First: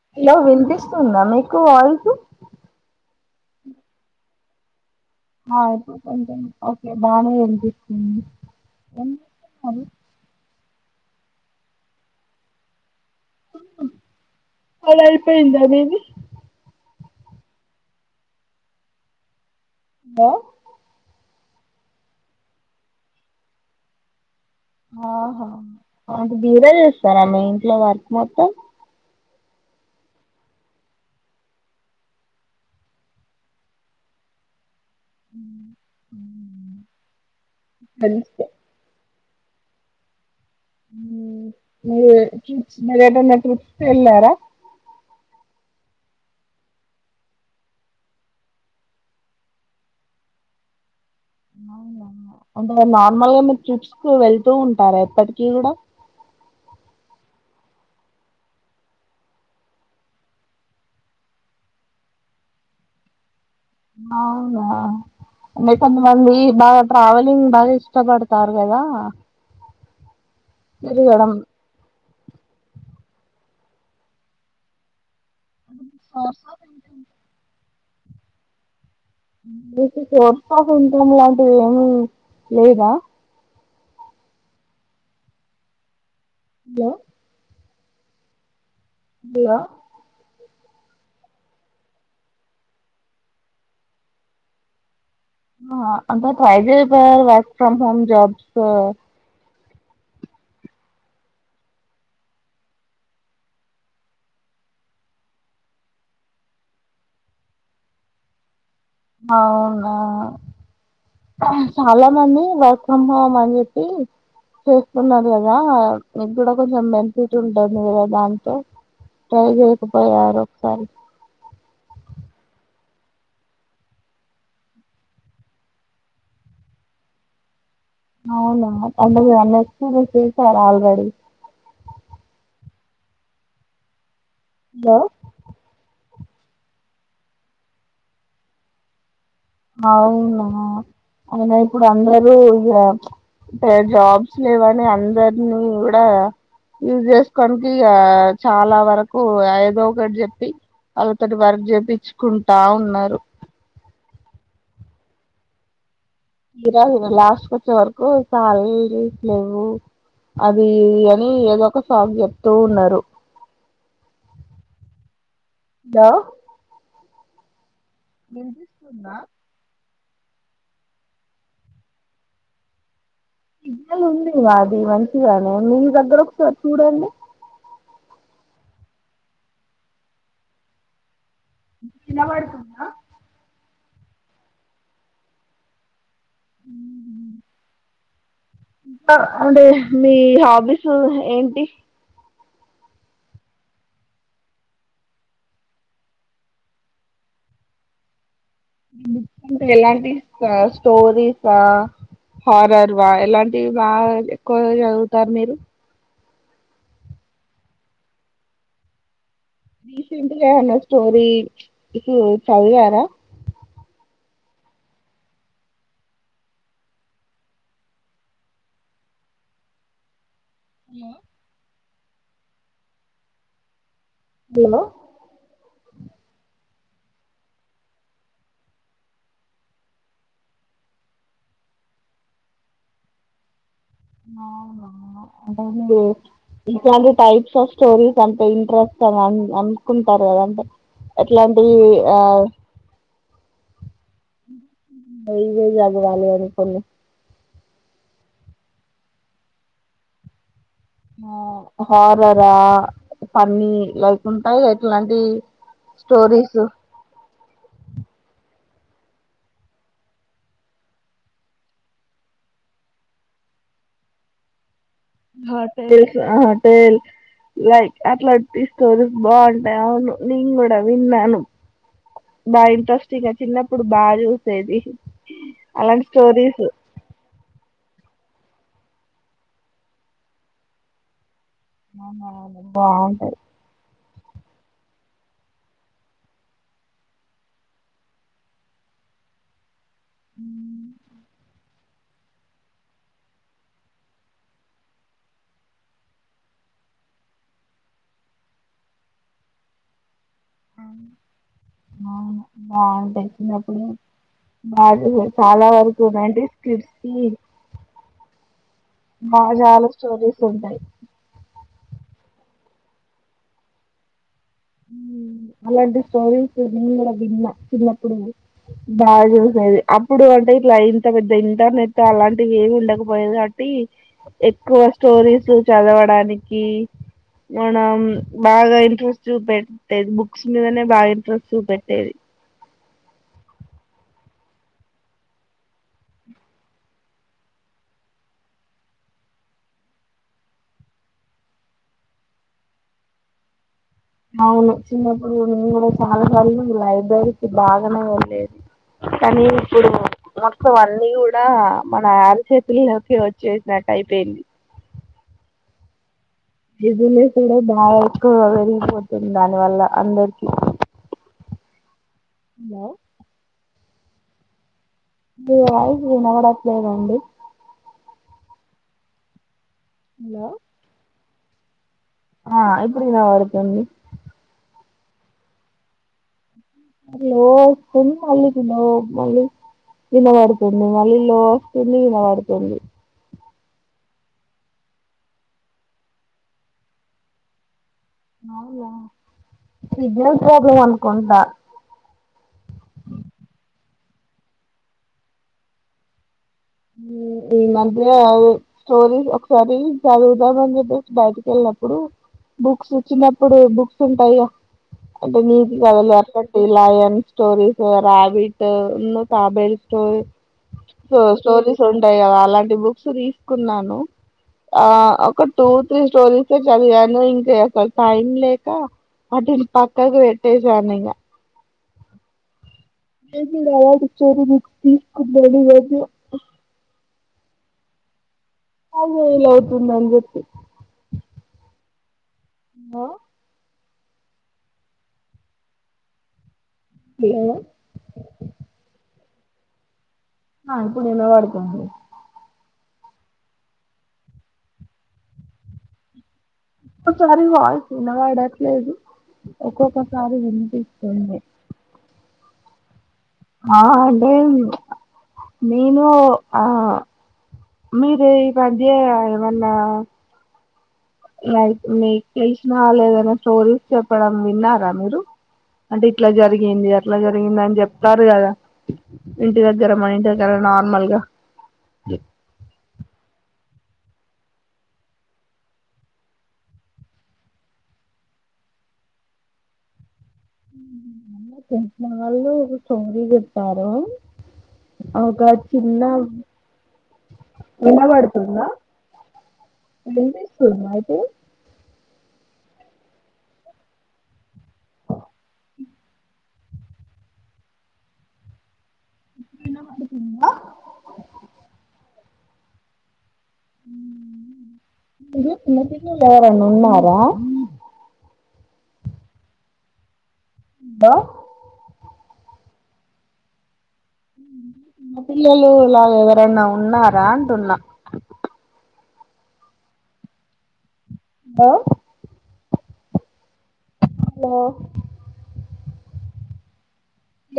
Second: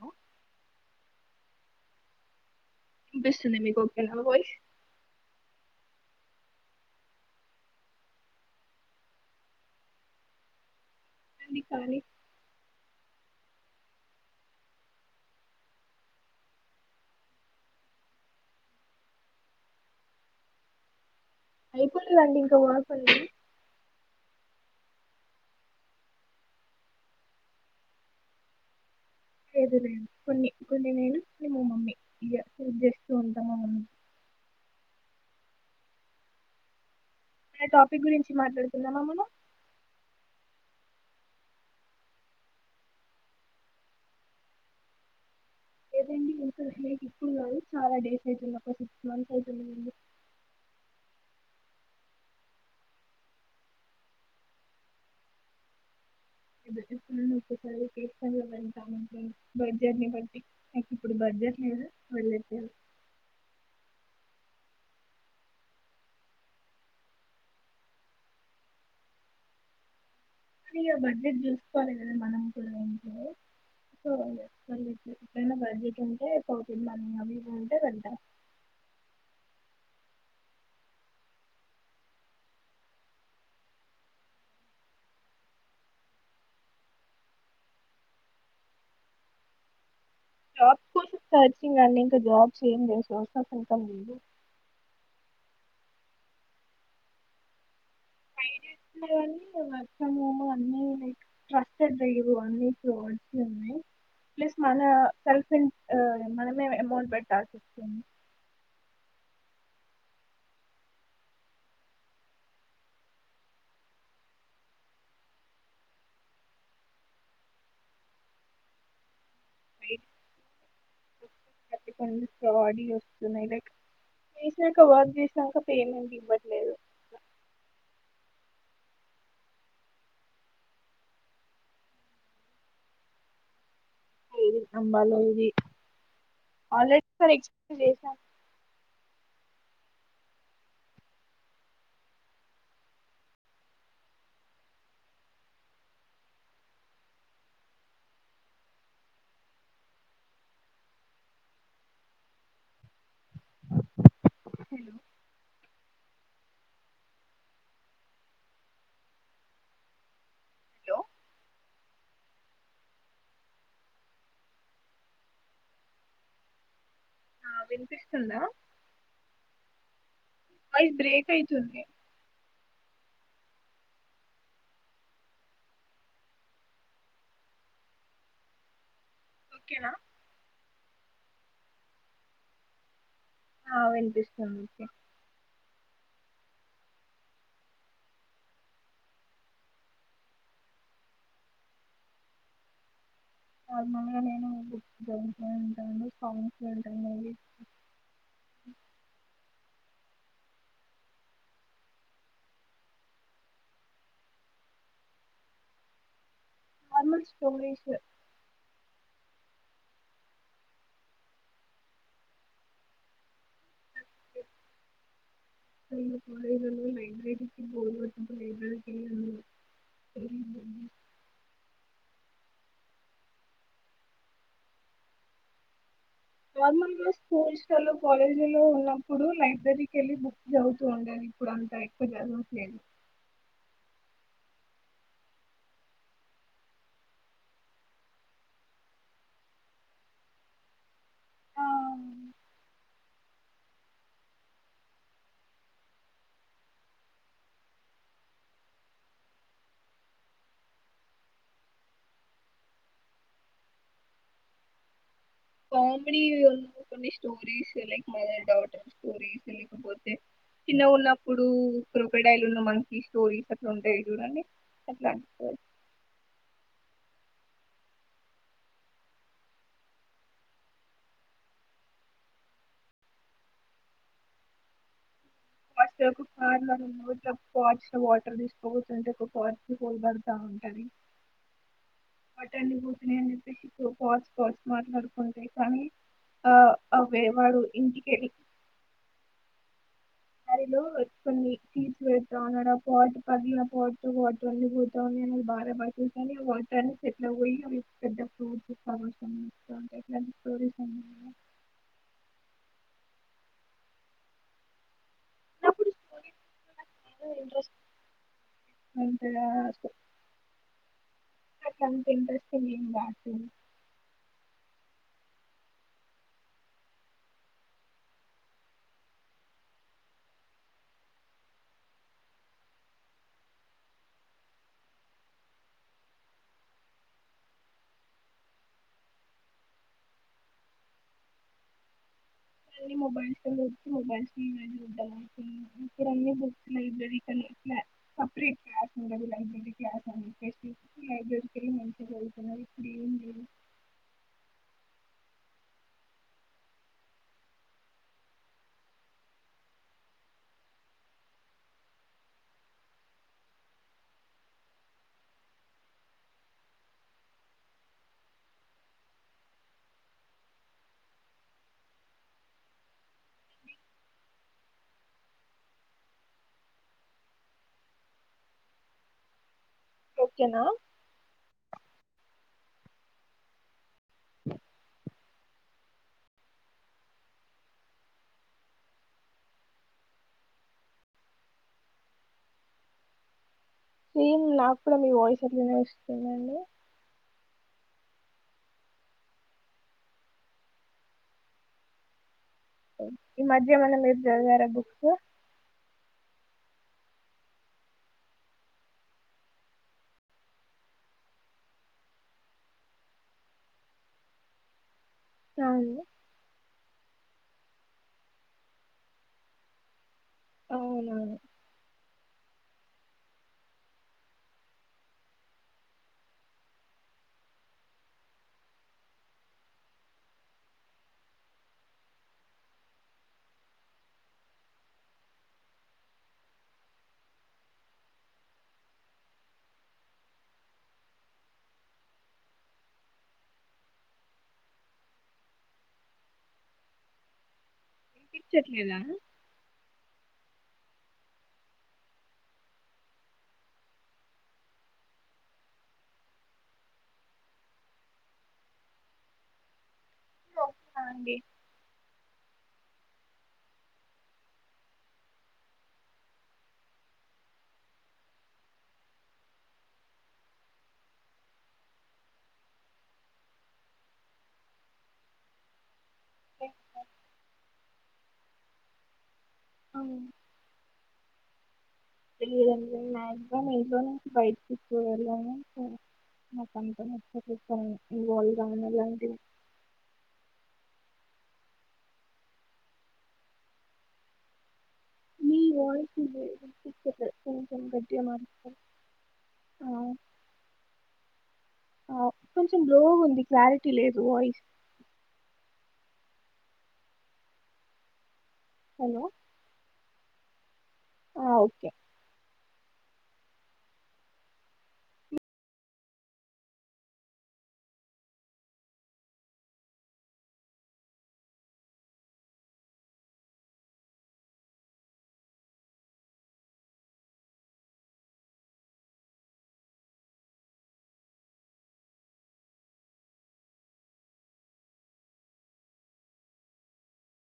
hello hello వినిపిస్తుందా మీకు voice వినిపిస్తుంది మీకు ఓకేన నా వాయిస్ ఆ ఇప్పుడు కొంచెం ఓకే బానే వినిపిస్తుంది [unintelligible] కి కానీ అలా ఐపోయిందా మీది హలో అయిపోలేదండి ఇంకా వర్క్ ఉంది ఆహా అంటే మీరే చేస్తారా మీ ఇంట్లో వర్క్ మొత్తం లేదు లేదు కొన్ని కొన్ని నేను కొన్ని మా మమ్మీ ఇల హెల్ప్ చేస్తూ ఉంటా మా మమ్మీకి ఉమ్ ఉ ఉ ఉమ్ ఆ టాపిక్ గురించి మాట్లాడుకుందామా మనం ఉమ్ మీరే ట్రిప్స్ మీరేదన్నా ట్రిప్స్ కి వెళ్ళారా లేదండి ఇంత ఇంకా ట్రిపులు ఇప్పుడు కాదు చాలా డేస్ అవుతుంది ఒక సిక్స్ మంత్స్ అవుతున్నదండి వెళ్ళి అవునవును అంటే నార్మల్గా మీరు ట్రిప్స్ కు వెళ్తూ ఉంటారా ఎప్పటికి కూడా ఏదో ఒక్కోసారి తీసుకెళ్లమంటంమండి బడ్జెట్ ని బట్టి నాకిప్పుడు బడ్జెట్ లేదు వెళ్ళట్లేదు అవునా అంటే కొంత మంది బాగా ట్రావెలింగ్ బాగా ఇష్టపడతారు కదా అయ్యయ్యో తిరగడం బడ్జెట్ చూసుకోలేదు మనం కూడా ఉండుంటే సో [inaudible] ఏమన్నా బడ్జెట్ ఉంటే సోర్స్ ఆఫ్ పోకుండా అవివు టే వెంట మీకు సోర్స్ ఆఫ్ ఇన్కమ్ లాంటివి ఏమీ లేదా హలో హలో జాబ్ కోసం సెర్చింగ్ అండి ఇంకా జాబ్స్ ఏమీ లేవు సోర్స్ అఫ్ ఇన్కమ్ లేదు ఆ అంటే ట్రై చెయ్యకపోయారు work from home try jobs చేస్తున్నా కానీ వర్క్ ఫ్రం హోం అన్నీ ట్రస్టెడ్ లేవు అన్నీ ఫ్రాడ్స్ ఉన్నయ్ ప్లస్ మన సెల్ఫ్ ఆ మనమే అమౌంట్ పెట్టాల్సి వస్తుంది అవును చాలా మంది వర్క్ ఫ్రమ్ హోమ్ అని చెప్పి చేసుకున్నరు కదా మీకు కూడా కొంచెం బెనిఫిట్ ఉంటుంది కదా దాంతో ట్రై చేయకపోయారు సారీ ట్టి కొన్ని ఫ్రాడియ్యి వస్తున్నాయి లైక్ చేసినాక వర్క్ చేసినాక పేమెంట్ ఇవ్వట్లేదు అవునా అంటె మీరు అన్నీ ఎక్స్పీరియన్స్ చేసారు ఆల్రెడీ హలో [unintelligible] ఆల్రెడీ ఎక్స్పీరియన్స్ చేసా అవునా అయినా ఇప్పుడు అందరూ ఇక అంటే జాబ్స్ లేవని అందరినీ కూడా యూస్ చేసుకోడానికి ఇక చాలా వరకు ఏదో ఒకటి చెప్పి ఆళ్ళతోటి వర్క్ చేపిచ్చుకుంటా ఉన్నారు హలో ఇరా ఇలా లాస్ట్ కి వచ్చే వరకు శాలరీస్ లేవు అది అని ఏదో ఒక సాకు చెప్తూ ఉన్నారు హలో వి వినిపిస్తుందా వాయిస్ బ్రేక్ ఐతుంది సిగ్నల్ ఉంది మాది మంచిగానే మీ దగ్గర ఒకసారి చూడండి ఓకేనా వినపడుతుందా ఆ వినిపిస్తుంది అ ఇకా అంటే మీ హాబీస్ ఏంటి నార్మల్గా నేను బుక్ జాయి వింటాను సాంగ్స్ వింటాను అంట ఎలాంటి స్టోరీస హారర్ వా ఎలాంటివి బాగా ఎక్కువ చదువుతారు మీరు నార్మల్ స్టోరీస్ రీసెంట్ గా ఏమన్నా స్టోరీ ఇ చదివారా [unintelligible] [inaudible] ఏ హలో నార్మల్గా స్కూల్ స్టలో కాలేజీలో ఉన్నప్పుడు లైబ్రరీకి వెళ్ళి బుక్ చదువుతూ ఉండాను ఇప్పుడు అంతా ఎక్కువ చదువట్లేదు అవునా అ ఇట్లాంటి టైప్స్ ఆఫ్ స్టోరీస్ అంటే ఇంట్రెస్ట్ అని అనుకుంటారు కదంటే ఎట్లాంటి ఆ ఇవే చదవాలో అని కొన్ని ఆ హారరా ఫన్నీ ఉంటాయి ఎట్లాంటి కామెడి వ కొన్ని స్టోరీస్ లక్ మ డౌట్ స్టోరీస్ లేకపోతే చిన్న ఉన్నప్పుడు కొకడయిలు ఉన్న మనకి స్టోరీస్ అట్లా ఉంటాయి చూడండి అట్లాంటి హోటల్స్ హోటల్ లైక్ అట్లా తీసుకకో బాగుంటాయి అవును నేను కూడా విన్నాను బా ఇంట్రెస్టింగ్ చిన్నప్పుడు బాగా చూసేది అలాంటి స్టోరీస్ [inaudible] [unintelligible] [unintelligible] అవునా అటన్ని పోతున్నాయి అని బాగుంటాది చెప్పేసి ఆ అవే వాడు ఇంటికె ల్ కరిలో కొన్ని తీ పెడుతా [unintelligible] అవును బాగుంటాయి నప్పుడు బాగ్ చాలా అప్పుడు వరకు స్టోరీస్ నైన్టిస్ కిడ్స్కి ఇంట్రెస్ట్ అంత బా చాలా స్టోరీస్ ఉంటాయి నాకంత ఇంట్రెస్ంగ్ బ [unintelligible] అలాంటి స్టోరీస్ నిను కూడా విన్న చిన్నప్పుడు బాగా చూసేది అప్పుడు అంటే ఇట్లా ఇంత పెద్ద ఇంటర్నెట్ అలాంటివి ఏమి ఉండకపోయేది కాబట్టి ఎక్కువ స్టోరీస్ చదవడానికి మనం బాగా ఇంట్రె చూపెట్టేది బుక్స్ మీదనే బాగా ఇంట్రెస్ట్ చూపెట్టేది న్ని మొబైల్ [unintelligible] [inaudible] అవును చిినప్పుడు నేను కూడా చాలాసార్లు లైబ్రరీకి బాగానే వెళ్లేది కానీ ఇప్పుడు మొత్తం అన్నీ కూడా మన అరిచేతుల్లోకే వచ్చేసినట్టు అయిపోయింది బిజీనేస్ కూడా బాగా ఎక్కువగా పెరిగిపోతుంది దాని వల్ల అందరికి హ మీరు వాయిస్ వినపడట్లేదండి హలో ఓకేనా ఆ ఇప్పుడు వినపడుతుంది అ లో వస్తుంది మళ్ళీ లో మళ్ళీ వినబడుతుంది మళ్ళీ లో వస్తుంది వినబడుతుంది ఏం నాకు కూడా మీ వాయిస్ అట్లానే వస్తుందండి అవునా సిగ్నల్ ప్రాబ్లెమ్ అనుకుంటా ఈ మధ్య ఏమన్నా మీరు చదివారా బుక్స్ ఈ మధ్య స్టోరీస్ ఒకసారి చదువుదామని చెప్పేసి బయటికి వెళ్ళినప్పుడు బుక్స్ ఇచ్చినప్పుడు బుక్స్ ఉంటాయిగా అంటే నీతి అవును కాధలు అట్లన్ దిలయన్ స్టోరీస్ రాబిట్ ఉన్ను తాబేల్ స్టోరీ అవునా స్టోరీస్ ఉంటాయి కదా అలాంటి బుక్స్ తీసుకున్నాను ఆ ఒక టూ త్రీ స్టోరీస్ ఏ చదివాను ఇంక అసలు టైం లేక వాటిని పక్కకు పెట్టేేశాను ఇగ [unintelligible] అదే ఇలా అవుతుందనీ చెప్పి హ హలో వినిపించట్లేదా ఆ ఇప్పుడు వినపడుతుంది ఒ సారి వాయిస్ వినపడట్లేదు ఒకొక్క సారి విన్ హ అండి ఆ అంటే నేను ఆ మీరు ఈ మధ్య ఏమన్నా లైక్ మీకు తెెలిసినా వాళ్లెవలన్న స్టోరీస్ చెప్పడం విన్నారా మీరు అంటే ఇట్లా జరిగింది అట్లా జరిగిందని చెప్ స్తారుకదా ఇంటి దగ్గర మన ఇంటి దగ్గర నార్మల్ గా ఇదం [unintelligible] ఇ నలో బయటికికుూ వెళ్ళాము నాకంతాచ్చ ఇవాల్ కానలాంటి తెలిసినవాళ్లు స్టోరీ చెప్పారు అకా మీ చిన్న వాయిస్ వినిపించట్లే కొంచెం గట్టిగా వినబడుతుందా మాట్లాడు ఆ వినిపిస్తుందా ఇది ఆ కొంచెం లో ఉంది క్లారిటీ లేదు వాయిస్ హలో వినబడుతుందా ఆ ఓకే చిన్నపిల్లలు ఎవరైనా ఉన్నారా హలోో చిన్న పిల్లలు ఇలా ఎవరైనా ఉన్నారా అంటున్నా హలో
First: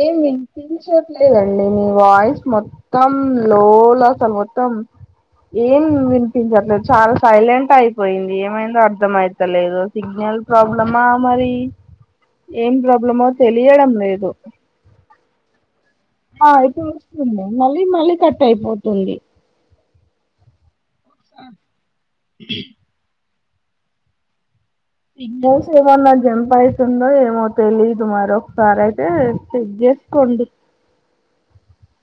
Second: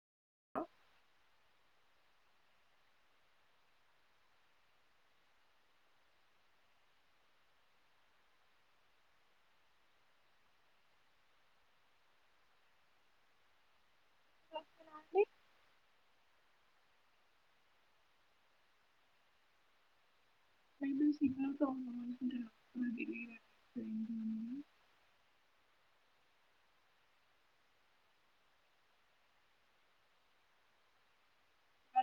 ఏం వినిపించట్లేదండి నీ వాయిస్ మొత్తం లో లో అసలు మొత్తం ఏం వినిపించట్లేదు చాలా సైలెంట్ అయిపోయింది ఏమైందో అర్థం అయితలేదు సిగ్నల్ ప్రాబ్లమా మరి ఏం ప్రాబ్లమా తెలియడం లేదు అండి ఆ ఇప్పుడు వస్తుంది మళ్ళీ మళ్ళీ కట్ అయిపోతుంది అయితే సిగ్నల్ ప్రాబ్లం మట్టుంది ఇక్కడ ఈ గ [inaudible] సిగ్నల్స్ ఏమన్నా జంప్ అయితుందో ఏమో తెలీదు మర ఒకసారి అయితే చెక్ చేసుకోండి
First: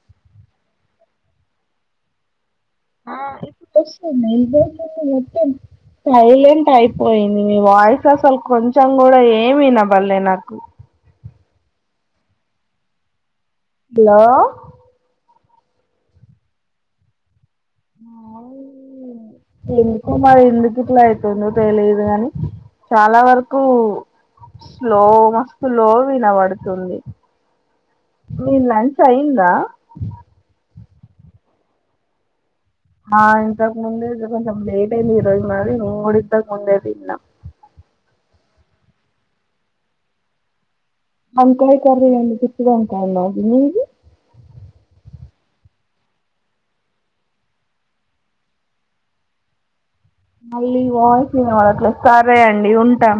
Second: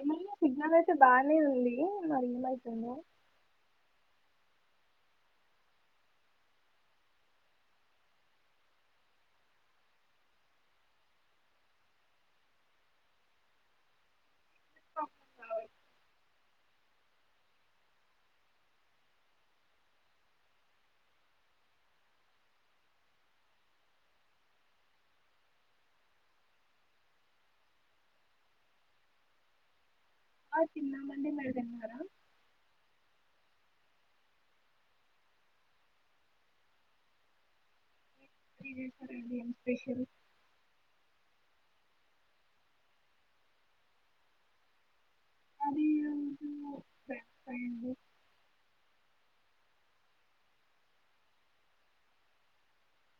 మ సిగ్నమ్ అయితే బాగానే ఉంది మరి ఏమై ఆ ఇప్పుడు వస్తుంది అ మొత్తం సైలెంట్ అయిపోయింది మీ వాయిస్ అసలు కొంచెం కూడా ఏమీ వినబడలే నాకు హలో వై [unintelligible] ంకా మరి ఎందుకు ఇట్లా అవుతుందో తెలియదు కాని చాలా వరకు స్లో మస్తు లో వినబడుతుంది మీ లంచ్ అయిందా పప్పా తిన్నామండి మీరు తిన్నారా నా ఇంతాకు ముందే కొంచ లేట్ అయిది ఈ రరోజు మ్రిఊడి తక్ ముందదిన్నా ఏం స్పెషల్ వంకాయ కర్రీ గుత్తి వంకాయ మాది మీది అది రోజు బెండకాయ అండి మళ్ళీ వాయిస్ినవాళ అట్లా సరే అండి ఉంటాం